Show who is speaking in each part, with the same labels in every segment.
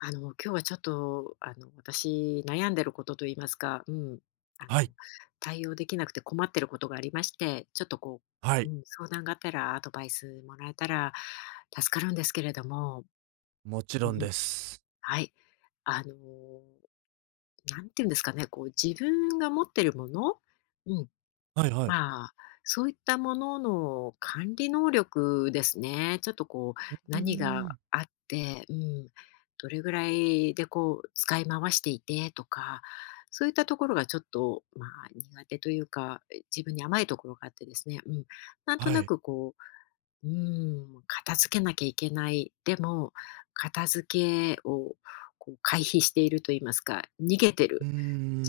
Speaker 1: 今日はちょっと、私、悩んでることといいますか、うん、あ
Speaker 2: は
Speaker 1: の、
Speaker 2: い、
Speaker 1: 対応できなくて困ってることがありまして、ちょっとこ
Speaker 2: は
Speaker 1: う、う
Speaker 2: い、
Speaker 1: ん、相談があったら、アドバイスもらえたら助かるんですけれども、
Speaker 2: もち
Speaker 1: う
Speaker 2: ろん
Speaker 1: ん、
Speaker 2: です。
Speaker 1: はい。あの、なんていうんですかね、こう、自分が持ってるもの、うん、
Speaker 2: はいはい。う
Speaker 1: まあ、そういったものの管理能力ですね。ちょっとこう、
Speaker 2: ー
Speaker 1: 何が
Speaker 2: ん。
Speaker 1: あって、うん、どれぐらいでこう、使い回していてとか、そういったところがちょっと、まあ、苦手というか、自分に甘いところがあってですね。うん。なんと
Speaker 2: は
Speaker 1: な
Speaker 2: い。
Speaker 1: くこう、うん、片付けなきゃいけない。でも、片付けをこう回避していると言いますか、逃げて
Speaker 2: うー
Speaker 1: る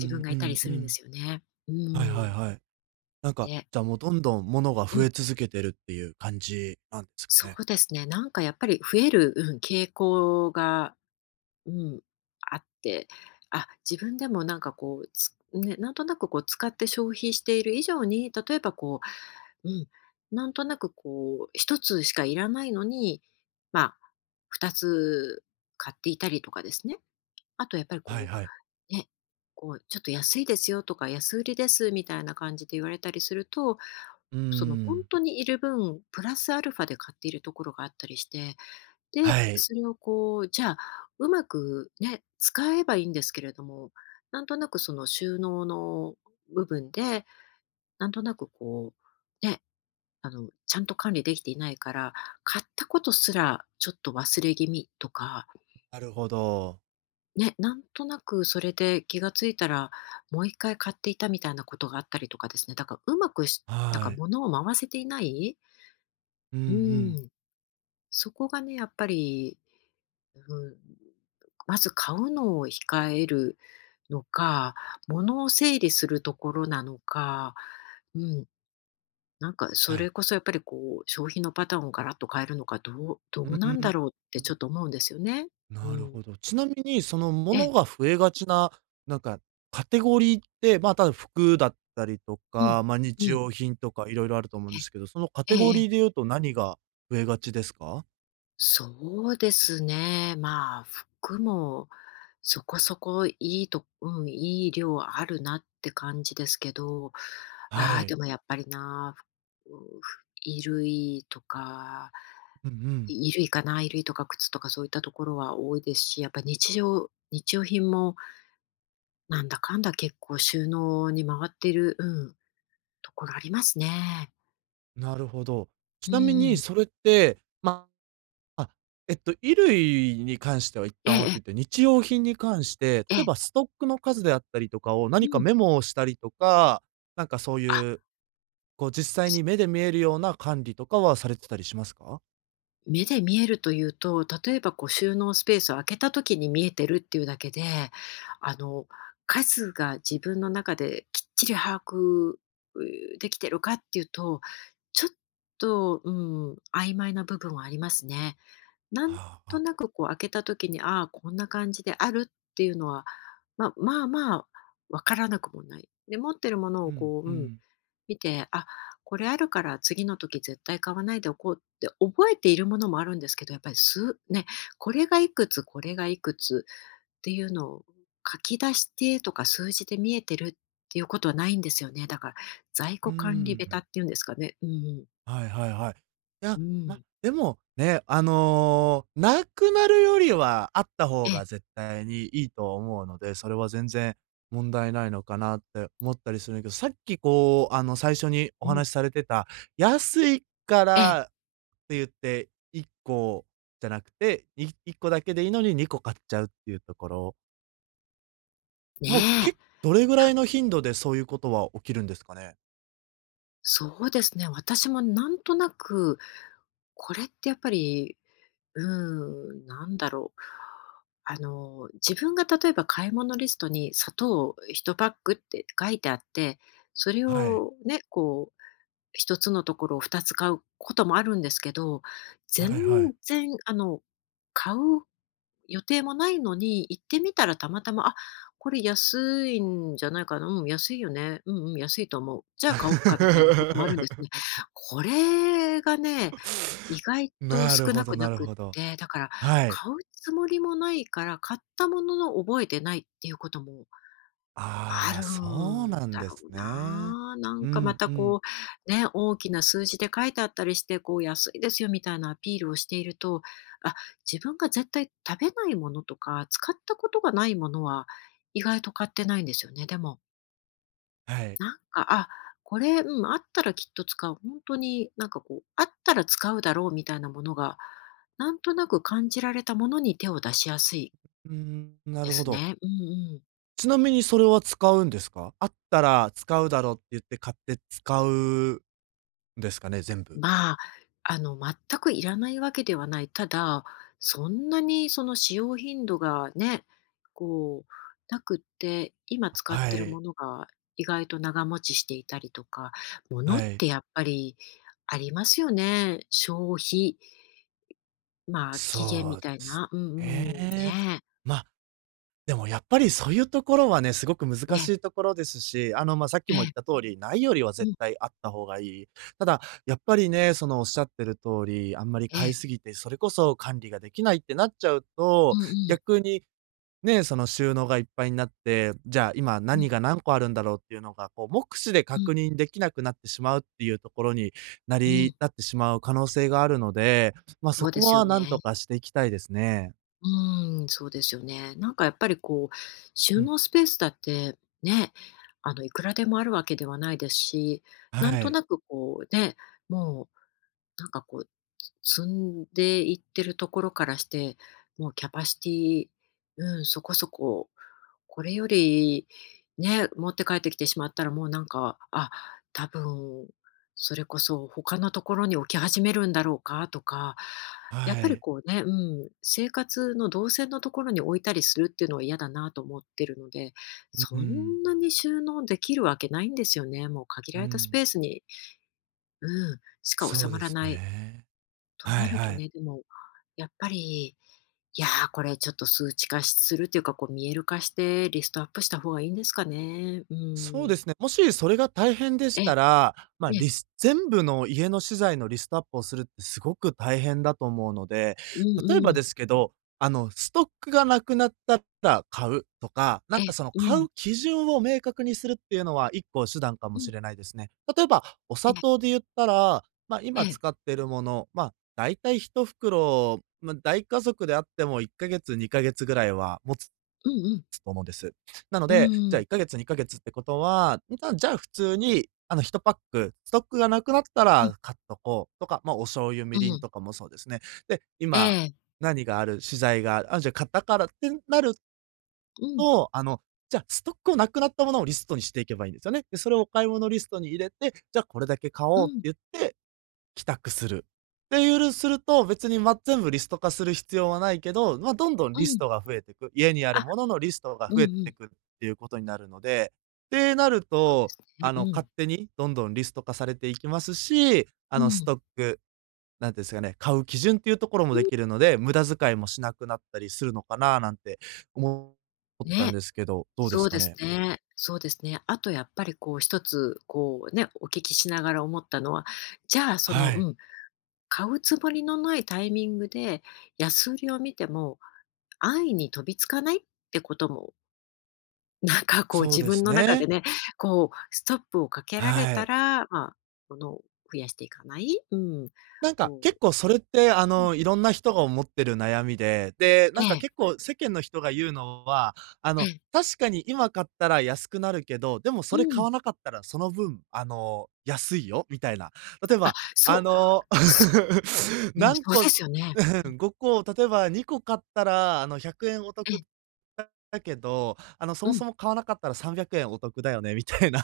Speaker 1: 自分が
Speaker 2: う
Speaker 1: いたり
Speaker 2: ん
Speaker 1: す
Speaker 2: う
Speaker 1: るんで
Speaker 2: ん。
Speaker 1: すよね。う
Speaker 2: はいはい
Speaker 1: ん。
Speaker 2: はい。なんか、
Speaker 1: で、
Speaker 2: じゃあもうどんどん物が
Speaker 1: う
Speaker 2: 増
Speaker 1: ん。
Speaker 2: え続けてるっていう感じなんですか
Speaker 1: そ
Speaker 2: ね？
Speaker 1: うですね、なんかやっぱり増える、うん、傾向が、うん、あって、あ、自分でもなんかこう、なんとなくこう使って消費している以上に、例えばこう、うん、なんとなくこう一つしかいらないのに、まあ、二つ買っていたりとかですね。あとやっぱり
Speaker 2: はい
Speaker 1: こ
Speaker 2: はい。
Speaker 1: う、ね、こうちょっと安いですよとか、安売りですみたいな感じで言われたりすると、
Speaker 2: うー
Speaker 1: その本
Speaker 2: ん、
Speaker 1: 当にいる分、プラスアルファで買っているところがあったりしてで、
Speaker 2: はい。
Speaker 1: それをこう、じゃあ、うまくね、使えばいいんですけれども、なんとなくその収納の部分で、なんとなくこう、ね、ちゃんと管理できていないから、買ったことすらちょっと忘れ気味とか、
Speaker 2: なるほど。
Speaker 1: ね、なんとなくそれで気がついたら、もう一回買っていたみたいなことがあったりとかですね、だからうまくしなんか
Speaker 2: はい。
Speaker 1: 物を回せていない、
Speaker 2: うんう
Speaker 1: う
Speaker 2: ん。
Speaker 1: ん、そこがね、やっぱりうん、まず買うのを控えるのか、物を整理するところなのか、うん、なんか
Speaker 2: は
Speaker 1: それ
Speaker 2: い。
Speaker 1: こそやっぱりこう消費のパターンをガラッと変えるのか、どうど
Speaker 2: う
Speaker 1: うなん
Speaker 2: ー
Speaker 1: だ
Speaker 2: ん。
Speaker 1: ろうってちょっと思うんですよね。う
Speaker 2: なる
Speaker 1: ん。
Speaker 2: ほど。ちなみに、その
Speaker 1: え
Speaker 2: 物が増えがちな、なんか、カテゴリーって、まあ、ただ服だったりと
Speaker 1: うん、
Speaker 2: か、まあ、
Speaker 1: う
Speaker 2: 日
Speaker 1: ん、
Speaker 2: 用品とかいろいろあると思うんですけ
Speaker 1: え、
Speaker 2: ど、そのカ
Speaker 1: え
Speaker 2: テ
Speaker 1: え
Speaker 2: ゴ
Speaker 1: ええ。
Speaker 2: リーで言うと何が増えがちですか？
Speaker 1: そうですね。まあ、服もそこそこいいと、うん、いい量あるなって感じですけど、
Speaker 2: は
Speaker 1: ああ、で
Speaker 2: い。
Speaker 1: もやっぱりな、ふうんふ衣類とか、
Speaker 2: うんうん。
Speaker 1: 衣類かな、衣類とか靴とかそういったところは多いですし、やっぱ日常、日用品もなんだかんだ結構収納に回ってる、うん、ところありますね。
Speaker 2: なるほど。ち
Speaker 1: うん
Speaker 2: なみ
Speaker 1: う
Speaker 2: に
Speaker 1: ん。
Speaker 2: それって、まあ、衣類に関しては一
Speaker 1: ええ、
Speaker 2: 旦置
Speaker 1: ええ、
Speaker 2: いといて、日用品に関して、
Speaker 1: え
Speaker 2: 例えば
Speaker 1: え。
Speaker 2: ストックの数であったりとかを
Speaker 1: う
Speaker 2: 何か
Speaker 1: ん。
Speaker 2: メモをしたりとか、なんかそう
Speaker 1: あ、
Speaker 2: いうこう実際に目で見えるような管理とかはされてたりしますか？
Speaker 1: 目で見えるというと、例えばこう収納スペースを開けた時に見えてるっていうだけで、あの、数が自分の中できっちり把握うできてるかっていうと、ちょっと、うん、曖昧な部分はありますね。なん
Speaker 2: あ
Speaker 1: と
Speaker 2: あ、
Speaker 1: なくこう開けた時に、ああ、こんな感じであるっていうのは、まあまあ、わからなくもない。で、持ってるもの
Speaker 2: う
Speaker 1: を
Speaker 2: ん
Speaker 1: こう、
Speaker 2: う
Speaker 1: うん、
Speaker 2: ん。
Speaker 1: 見て、あ、これあるから次の時絶対買わないでおこうって覚えているものもあるんですけど、やっぱり数ね、これがいくつ、これがいくつっていうのを書き出してとか数字で見えてるっていうことはないんですよね。だから在
Speaker 2: うー
Speaker 1: 庫
Speaker 2: ん。う
Speaker 1: 管理ベタ
Speaker 2: ん。
Speaker 1: っていうんですかね。うんうん。
Speaker 2: はいはいはい。い
Speaker 1: う
Speaker 2: や、ま、
Speaker 1: ん。
Speaker 2: でも、ね、あの、なくなるよりはあった
Speaker 1: え
Speaker 2: 方が
Speaker 1: え、
Speaker 2: 絶対にいいと思うので、それは全然問題ないのかなって思ったりするんけど、さっきこう、あの、最初にお
Speaker 1: うん。
Speaker 2: 話しされてた、安いか
Speaker 1: ええ、
Speaker 2: らって言って、1個じゃなくて、1個だけでいいのに2個買っちゃうっていうところ
Speaker 1: ね
Speaker 2: もう、
Speaker 1: え。
Speaker 2: けどれぐらい
Speaker 1: あ、
Speaker 2: の頻度でそういうことは起きるんですかね？
Speaker 1: そうですね。私もなんとなく、これってやっぱりうーん、なんだろう。自分が例えば買い物リストに砂糖を1パックって書いてあって、それ
Speaker 2: はい。
Speaker 1: をね、こう、1つのところを2つ買うこともあるんですけど、全
Speaker 2: はいはい。
Speaker 1: 然、買う予定もないのに、行ってみたらたまたま、あ、これ安いんじゃないかな、うん、安いよね、うんうん、安いと思う。じゃあ買おっかみたいなこともあるんですね。これがね、意外と
Speaker 2: なる
Speaker 1: 少
Speaker 2: ほ
Speaker 1: な
Speaker 2: ど
Speaker 1: くな
Speaker 2: なる
Speaker 1: くっ
Speaker 2: ほど。
Speaker 1: て、だから
Speaker 2: はい。
Speaker 1: 買うつもりもないから、買ったものの覚えてないっていうこともあ
Speaker 2: ああ、
Speaker 1: る
Speaker 2: そう
Speaker 1: ん
Speaker 2: なん
Speaker 1: だ
Speaker 2: で
Speaker 1: ろ
Speaker 2: す
Speaker 1: う
Speaker 2: ね。
Speaker 1: な。なん
Speaker 2: う
Speaker 1: かま
Speaker 2: ん
Speaker 1: た
Speaker 2: うん。
Speaker 1: こう、ね、大きな数字で書いてあったりして、こう安いですよみたいなアピールをしていると、あ、自分が絶対食べないものとか、使ったことがないものは意外と買ってないんですよね、でも。
Speaker 2: はい。
Speaker 1: なんか、あ、これ、うん、あったらきっと使う。本当になんかこう、あったら使うだろうみたいなものが、なんとなく感じられたものに手を出しやすい
Speaker 2: うん、な
Speaker 1: で
Speaker 2: るほ
Speaker 1: す
Speaker 2: ど。
Speaker 1: ね。うんうん。
Speaker 2: ちなみにそれは使うんですか？あったら使うだろうって言って買って使うんですかね？全部。
Speaker 1: まあ、全くいらないわけではない。ただ、そんなにその使用頻度がね、こう、なくって、今使っ
Speaker 2: は
Speaker 1: てるも
Speaker 2: い、
Speaker 1: のが意外と長持ちしていたりとか、ものっ
Speaker 2: はい。
Speaker 1: てやっぱりありますよね。消費。まあ、期限み
Speaker 2: そうで
Speaker 1: たい
Speaker 2: す
Speaker 1: な、うんうん、
Speaker 2: ね。
Speaker 1: ねえ、
Speaker 2: までもやっぱりそういうところはね、すごく
Speaker 1: え
Speaker 2: 難
Speaker 1: え、
Speaker 2: しいところですし、あの、ま、あさっき
Speaker 1: え
Speaker 2: も言っ
Speaker 1: え、
Speaker 2: た通り、ないよりは
Speaker 1: う
Speaker 2: 絶
Speaker 1: ん、
Speaker 2: 対あった方がいい。ただ、やっぱりね、そのおっしゃってる通り、あんまり
Speaker 1: え
Speaker 2: 買い
Speaker 1: え、
Speaker 2: すぎて、それこそ管理ができないってなっちゃう
Speaker 1: う
Speaker 2: と、
Speaker 1: んうん、
Speaker 2: 逆にね、その収納がいっぱいになって、じゃあ今
Speaker 1: うん
Speaker 2: 何が何個あるんだろうっていうのが、こう目視で
Speaker 1: う
Speaker 2: 確
Speaker 1: ん、
Speaker 2: 認できなくなってしまうっていうところにな
Speaker 1: うん、
Speaker 2: りなってしまう可能性があるので、ま、あそ
Speaker 1: そうで
Speaker 2: こ
Speaker 1: すよ
Speaker 2: は
Speaker 1: ね。
Speaker 2: 何とかしていきたいですね。
Speaker 1: うん、そうですよね。なんかやっぱりこう、収
Speaker 2: うん、
Speaker 1: 納スペースだって、ね、いくらでもあるわけではないですし、なん
Speaker 2: は
Speaker 1: と
Speaker 2: い、
Speaker 1: なくこうね、もうなんかこう、積んでいってるところからして、もうキャパシティ、うん、そこそここれより、ね、持って帰ってきてしまったらもうなんか、あ、多分、それこそ他のところに置き始めるんだろうかとか、
Speaker 2: は
Speaker 1: やっぱり
Speaker 2: い。
Speaker 1: こうね、うん、生活の動線のところに置いたりするっていうのは嫌だなと思ってるので、
Speaker 2: う
Speaker 1: そん
Speaker 2: ん、
Speaker 1: なに収納できるわけないんですよね。もう限
Speaker 2: う
Speaker 1: られたスペ
Speaker 2: ん、
Speaker 1: ースに、うん、しか
Speaker 2: そ
Speaker 1: 収
Speaker 2: う
Speaker 1: ま
Speaker 2: で
Speaker 1: ら
Speaker 2: す
Speaker 1: ない。
Speaker 2: ね。
Speaker 1: と
Speaker 2: は
Speaker 1: な
Speaker 2: い
Speaker 1: る
Speaker 2: は
Speaker 1: と
Speaker 2: い。
Speaker 1: ね、でも、やっぱりいやー、これちょっと数値化するっていうか、こう見える化してリストアップした方がいいんですかね。う
Speaker 2: そうで
Speaker 1: ん。
Speaker 2: すね。もしそれが大変で
Speaker 1: え
Speaker 2: し
Speaker 1: え、
Speaker 2: たら、まあ、全部の家の資材のリストアップをするってすごく大変だと思うので、
Speaker 1: うん
Speaker 2: 例え
Speaker 1: う
Speaker 2: ば
Speaker 1: ん。
Speaker 2: ですけど、あの、ストックがなくなったら買うとか、なんかそ
Speaker 1: え
Speaker 2: の買う基準を明確にするっていうのは一個手段かもしれないですね。例えば、お砂糖で言ったら、まあ、今使ってるもの、ま、あ大体一袋、まあ、大家族であっても1ヶ月2ヶ月ぐらいは持つ
Speaker 1: うんうん、
Speaker 2: と思うんです。なの
Speaker 1: う
Speaker 2: で、じ
Speaker 1: ー
Speaker 2: ゃあ
Speaker 1: ん、
Speaker 2: 1ヶ月、2ヶ月ってことは、じゃあ普通に、あの1パック、ストックがなくなった
Speaker 1: うん、
Speaker 2: ら買っとこうとか、まあ、お醤油、
Speaker 1: う
Speaker 2: みりん
Speaker 1: ん、
Speaker 2: とかもそうですね。で、
Speaker 1: え
Speaker 2: 今、
Speaker 1: え
Speaker 2: 何がある、資材がある、あ、じゃあ買ったからってなると、あの、じゃ、あストックをなくなったものをリストにしていけばいいんですよね。で、それをお買い物リストに入れて、じゃあこれだけ買おうって言って帰宅する。っていうすると、別に、ま、全部リスト化する必要はないけど、ま、どんどんリストが増えてく、家にあるもののリス
Speaker 1: うんうんうんうんうんええうんうんうんあ
Speaker 2: トが増え
Speaker 1: うんう
Speaker 2: て
Speaker 1: ん
Speaker 2: くっていうことになるので、ってなる
Speaker 1: そうで
Speaker 2: と、
Speaker 1: すね。
Speaker 2: あ
Speaker 1: う
Speaker 2: の、
Speaker 1: ん、
Speaker 2: 勝手にどんどんリスト化されていきますし、あ
Speaker 1: う
Speaker 2: の、ス
Speaker 1: ん、
Speaker 2: トック、なんていうんですかね、買う基準っていうところも
Speaker 1: う
Speaker 2: で
Speaker 1: ん。
Speaker 2: きるので、無駄遣いもしなくなったりするのかななんて思ったん
Speaker 1: ね、
Speaker 2: ですけど、どうで
Speaker 1: そ
Speaker 2: す
Speaker 1: う
Speaker 2: か
Speaker 1: です
Speaker 2: ね？
Speaker 1: ね。そうですね。あとやっぱりこう一つ、こうね、お聞きしながら思ったのは、じゃあそ
Speaker 2: は
Speaker 1: の、
Speaker 2: い、
Speaker 1: うん買うつもりのないタイミングで安売りを見ても安易に飛びつかないってことも、なんかこう
Speaker 2: そう
Speaker 1: 自
Speaker 2: で
Speaker 1: 分
Speaker 2: す
Speaker 1: の中で
Speaker 2: ね。
Speaker 1: ね、こうストップをかけられ
Speaker 2: は
Speaker 1: た
Speaker 2: い。
Speaker 1: ら、まあ、物を増やしていかない、うん、
Speaker 2: なんか、
Speaker 1: こ
Speaker 2: 結構それって、あ
Speaker 1: ううん、
Speaker 2: の、いろんな人が思ってる悩みで、で、な
Speaker 1: え
Speaker 2: んか
Speaker 1: え、
Speaker 2: 結構世間の人が言うのは、あ
Speaker 1: え
Speaker 2: の、
Speaker 1: え、
Speaker 2: 確かに今買ったら安くなるけど、でも
Speaker 1: う
Speaker 2: それ買
Speaker 1: ん、
Speaker 2: わなかったらその分、あの、安いよみたいな。例えば、
Speaker 1: そ
Speaker 2: あ
Speaker 1: う、
Speaker 2: の、
Speaker 1: そ う、うん、
Speaker 2: 何
Speaker 1: そう
Speaker 2: 個
Speaker 1: ですよね。うん、
Speaker 2: 5 個、例えば2個買ったら、あの、¥100 お
Speaker 1: ええ、
Speaker 2: 得だけど、あの、そ
Speaker 1: う
Speaker 2: も
Speaker 1: ん。
Speaker 2: そも買わなかったら ¥300 お得だよねみたいな。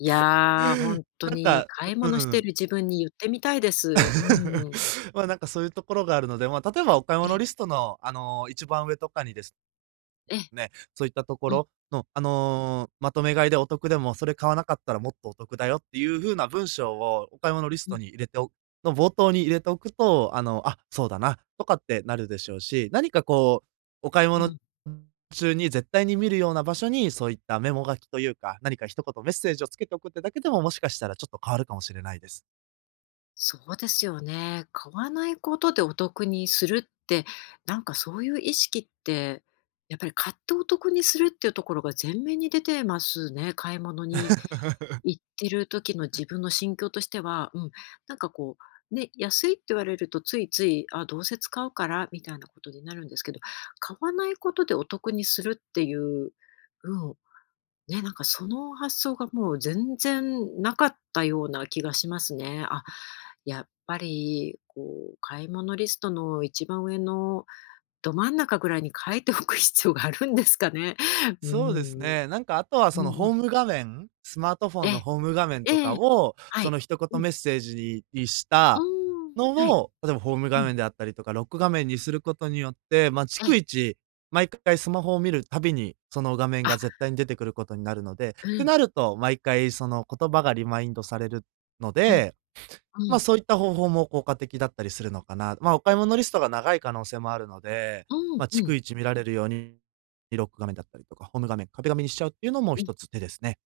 Speaker 1: いや、ー本 当
Speaker 2: なん
Speaker 1: に
Speaker 2: か
Speaker 1: 買い
Speaker 2: う
Speaker 1: 物して
Speaker 2: ん
Speaker 1: る自分に言ってみたいです。うん。
Speaker 2: まあ、なんかそういうところがあるので、まあ、例えばお買い
Speaker 1: ええ、
Speaker 2: 物リストの、あの、一番上とかにです
Speaker 1: ええ、
Speaker 2: ね、そういったとこ
Speaker 1: うん、
Speaker 2: ろの、あの、まとめ買いでお得でも、それ買わなかったらもっとお得だよっていう風な文章をお買い物リス
Speaker 1: う
Speaker 2: ト
Speaker 1: ん、
Speaker 2: に入れておくの冒頭に入れておくと、あの、あ、そうだなとかってなるでしょうし、何かこう、お買い
Speaker 1: う
Speaker 2: 物
Speaker 1: ん。
Speaker 2: 中に絶対に見るような場所に、そういったメモ書きというか、何か一言メッセージをつけておくってだけでも、もしかしたらちょっと変わるかもしれないです。
Speaker 1: そうですよね。買わないことでお得にするって、なんかそういう意識って、やっぱり買ってお得にするっていうところが前面に出てますね。買い物に 行ってる時の自分の心境としては、うん、なんかこう、ね、安いって言われるとついつい、あ、どうせ使うからみたいなことになるんですけど、買わないことでお得にするっていう、うん、ね、なんかその発想がもう全然なかったような気がしますね。あ、やっぱりこう買い物リストの一番上のど真ん中ぐらいに書いておく必要があるんですかね。うー
Speaker 2: そうです
Speaker 1: ん。うん
Speaker 2: ね。なんかあとはその
Speaker 1: う
Speaker 2: ホ
Speaker 1: ん。
Speaker 2: ーム画面、スマートフォ
Speaker 1: え
Speaker 2: ンの
Speaker 1: え、
Speaker 2: ホーム画面
Speaker 1: え
Speaker 2: とか
Speaker 1: え。
Speaker 2: を、
Speaker 1: は
Speaker 2: そ
Speaker 1: い。
Speaker 2: の一
Speaker 1: う
Speaker 2: 言
Speaker 1: ん。
Speaker 2: メッセージにし
Speaker 1: う
Speaker 2: た
Speaker 1: ーん、
Speaker 2: の
Speaker 1: はい。
Speaker 2: を、例えばホーム
Speaker 1: う
Speaker 2: 画
Speaker 1: ん。
Speaker 2: 面であったりとか、ロック画面にすることによって、ま、あ
Speaker 1: え
Speaker 2: 逐
Speaker 1: え。
Speaker 2: 一、毎回スマホを見るたびに、その画面が
Speaker 1: あ、
Speaker 2: 絶対に出てくることになるので、ってな
Speaker 1: う
Speaker 2: ると、毎回その言葉がリマインドされるの
Speaker 1: うん、
Speaker 2: で
Speaker 1: う
Speaker 2: ま、あ
Speaker 1: ん、
Speaker 2: そういった方法も効果的だったりするのかな。ま、あお買い物リストが長い可能性もあるので、
Speaker 1: うん、
Speaker 2: ま、あ
Speaker 1: う
Speaker 2: 逐
Speaker 1: ん。
Speaker 2: 一見られるように、ロック画面だったりとか、ホーム画面、壁紙にしちゃうっていうのも
Speaker 1: うん。
Speaker 2: 一つ手ですね。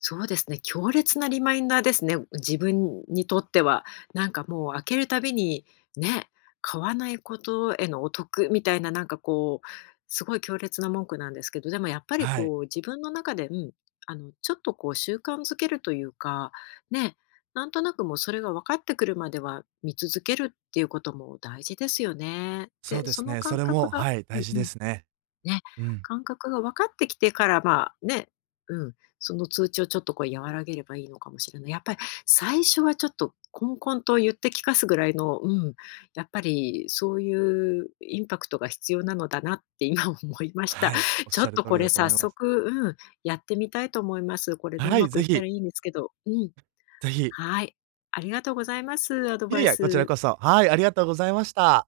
Speaker 1: そうですね、強烈なリマインダーですね。自分にとっては。なんかもう開けるたびに、ね、買わないことへのお得みたいな、なんかこう、すごい強烈な文句なんですけど、でもやっぱり
Speaker 2: はい。
Speaker 1: こう自分の中で、うん、ちょっとこう習慣づけるというか、ね、なんとなくもうそれが分かってくるまでは見続けるっていうことも大事ですよね。
Speaker 2: そ
Speaker 1: で、
Speaker 2: うで
Speaker 1: そ
Speaker 2: す
Speaker 1: の
Speaker 2: ね、そ
Speaker 1: 感
Speaker 2: れ
Speaker 1: 覚
Speaker 2: も、
Speaker 1: が
Speaker 2: はい、
Speaker 1: う
Speaker 2: 大
Speaker 1: ん
Speaker 2: 事
Speaker 1: う
Speaker 2: で
Speaker 1: ん。
Speaker 2: すね。
Speaker 1: ね、
Speaker 2: うん。
Speaker 1: 感覚が分かってきてから、まあ、ね、うん、その通知をちょっとこう和らげればいいのかもしれない。やっぱり最初はちょっとこんこんと言って聞かすぐらいの、うん、やっぱりそういうインパクトが必要なのだなって今 思いました。
Speaker 2: はい、おっ
Speaker 1: ちょ
Speaker 2: しゃ
Speaker 1: っ
Speaker 2: る
Speaker 1: と
Speaker 2: 通
Speaker 1: こ
Speaker 2: り
Speaker 1: れ
Speaker 2: だと思
Speaker 1: 早
Speaker 2: います。
Speaker 1: 速、うん、やってみたいと思います。これでう
Speaker 2: は
Speaker 1: ま
Speaker 2: い、
Speaker 1: く
Speaker 2: ぜ
Speaker 1: いったら
Speaker 2: ひ、
Speaker 1: いいんですけど。うん、
Speaker 2: ぜひ。
Speaker 1: はい。ありがとうございます、アド
Speaker 2: い
Speaker 1: バ
Speaker 2: えい
Speaker 1: イ
Speaker 2: え、こちら
Speaker 1: ス。
Speaker 2: こそ。はい、ありがとうございました。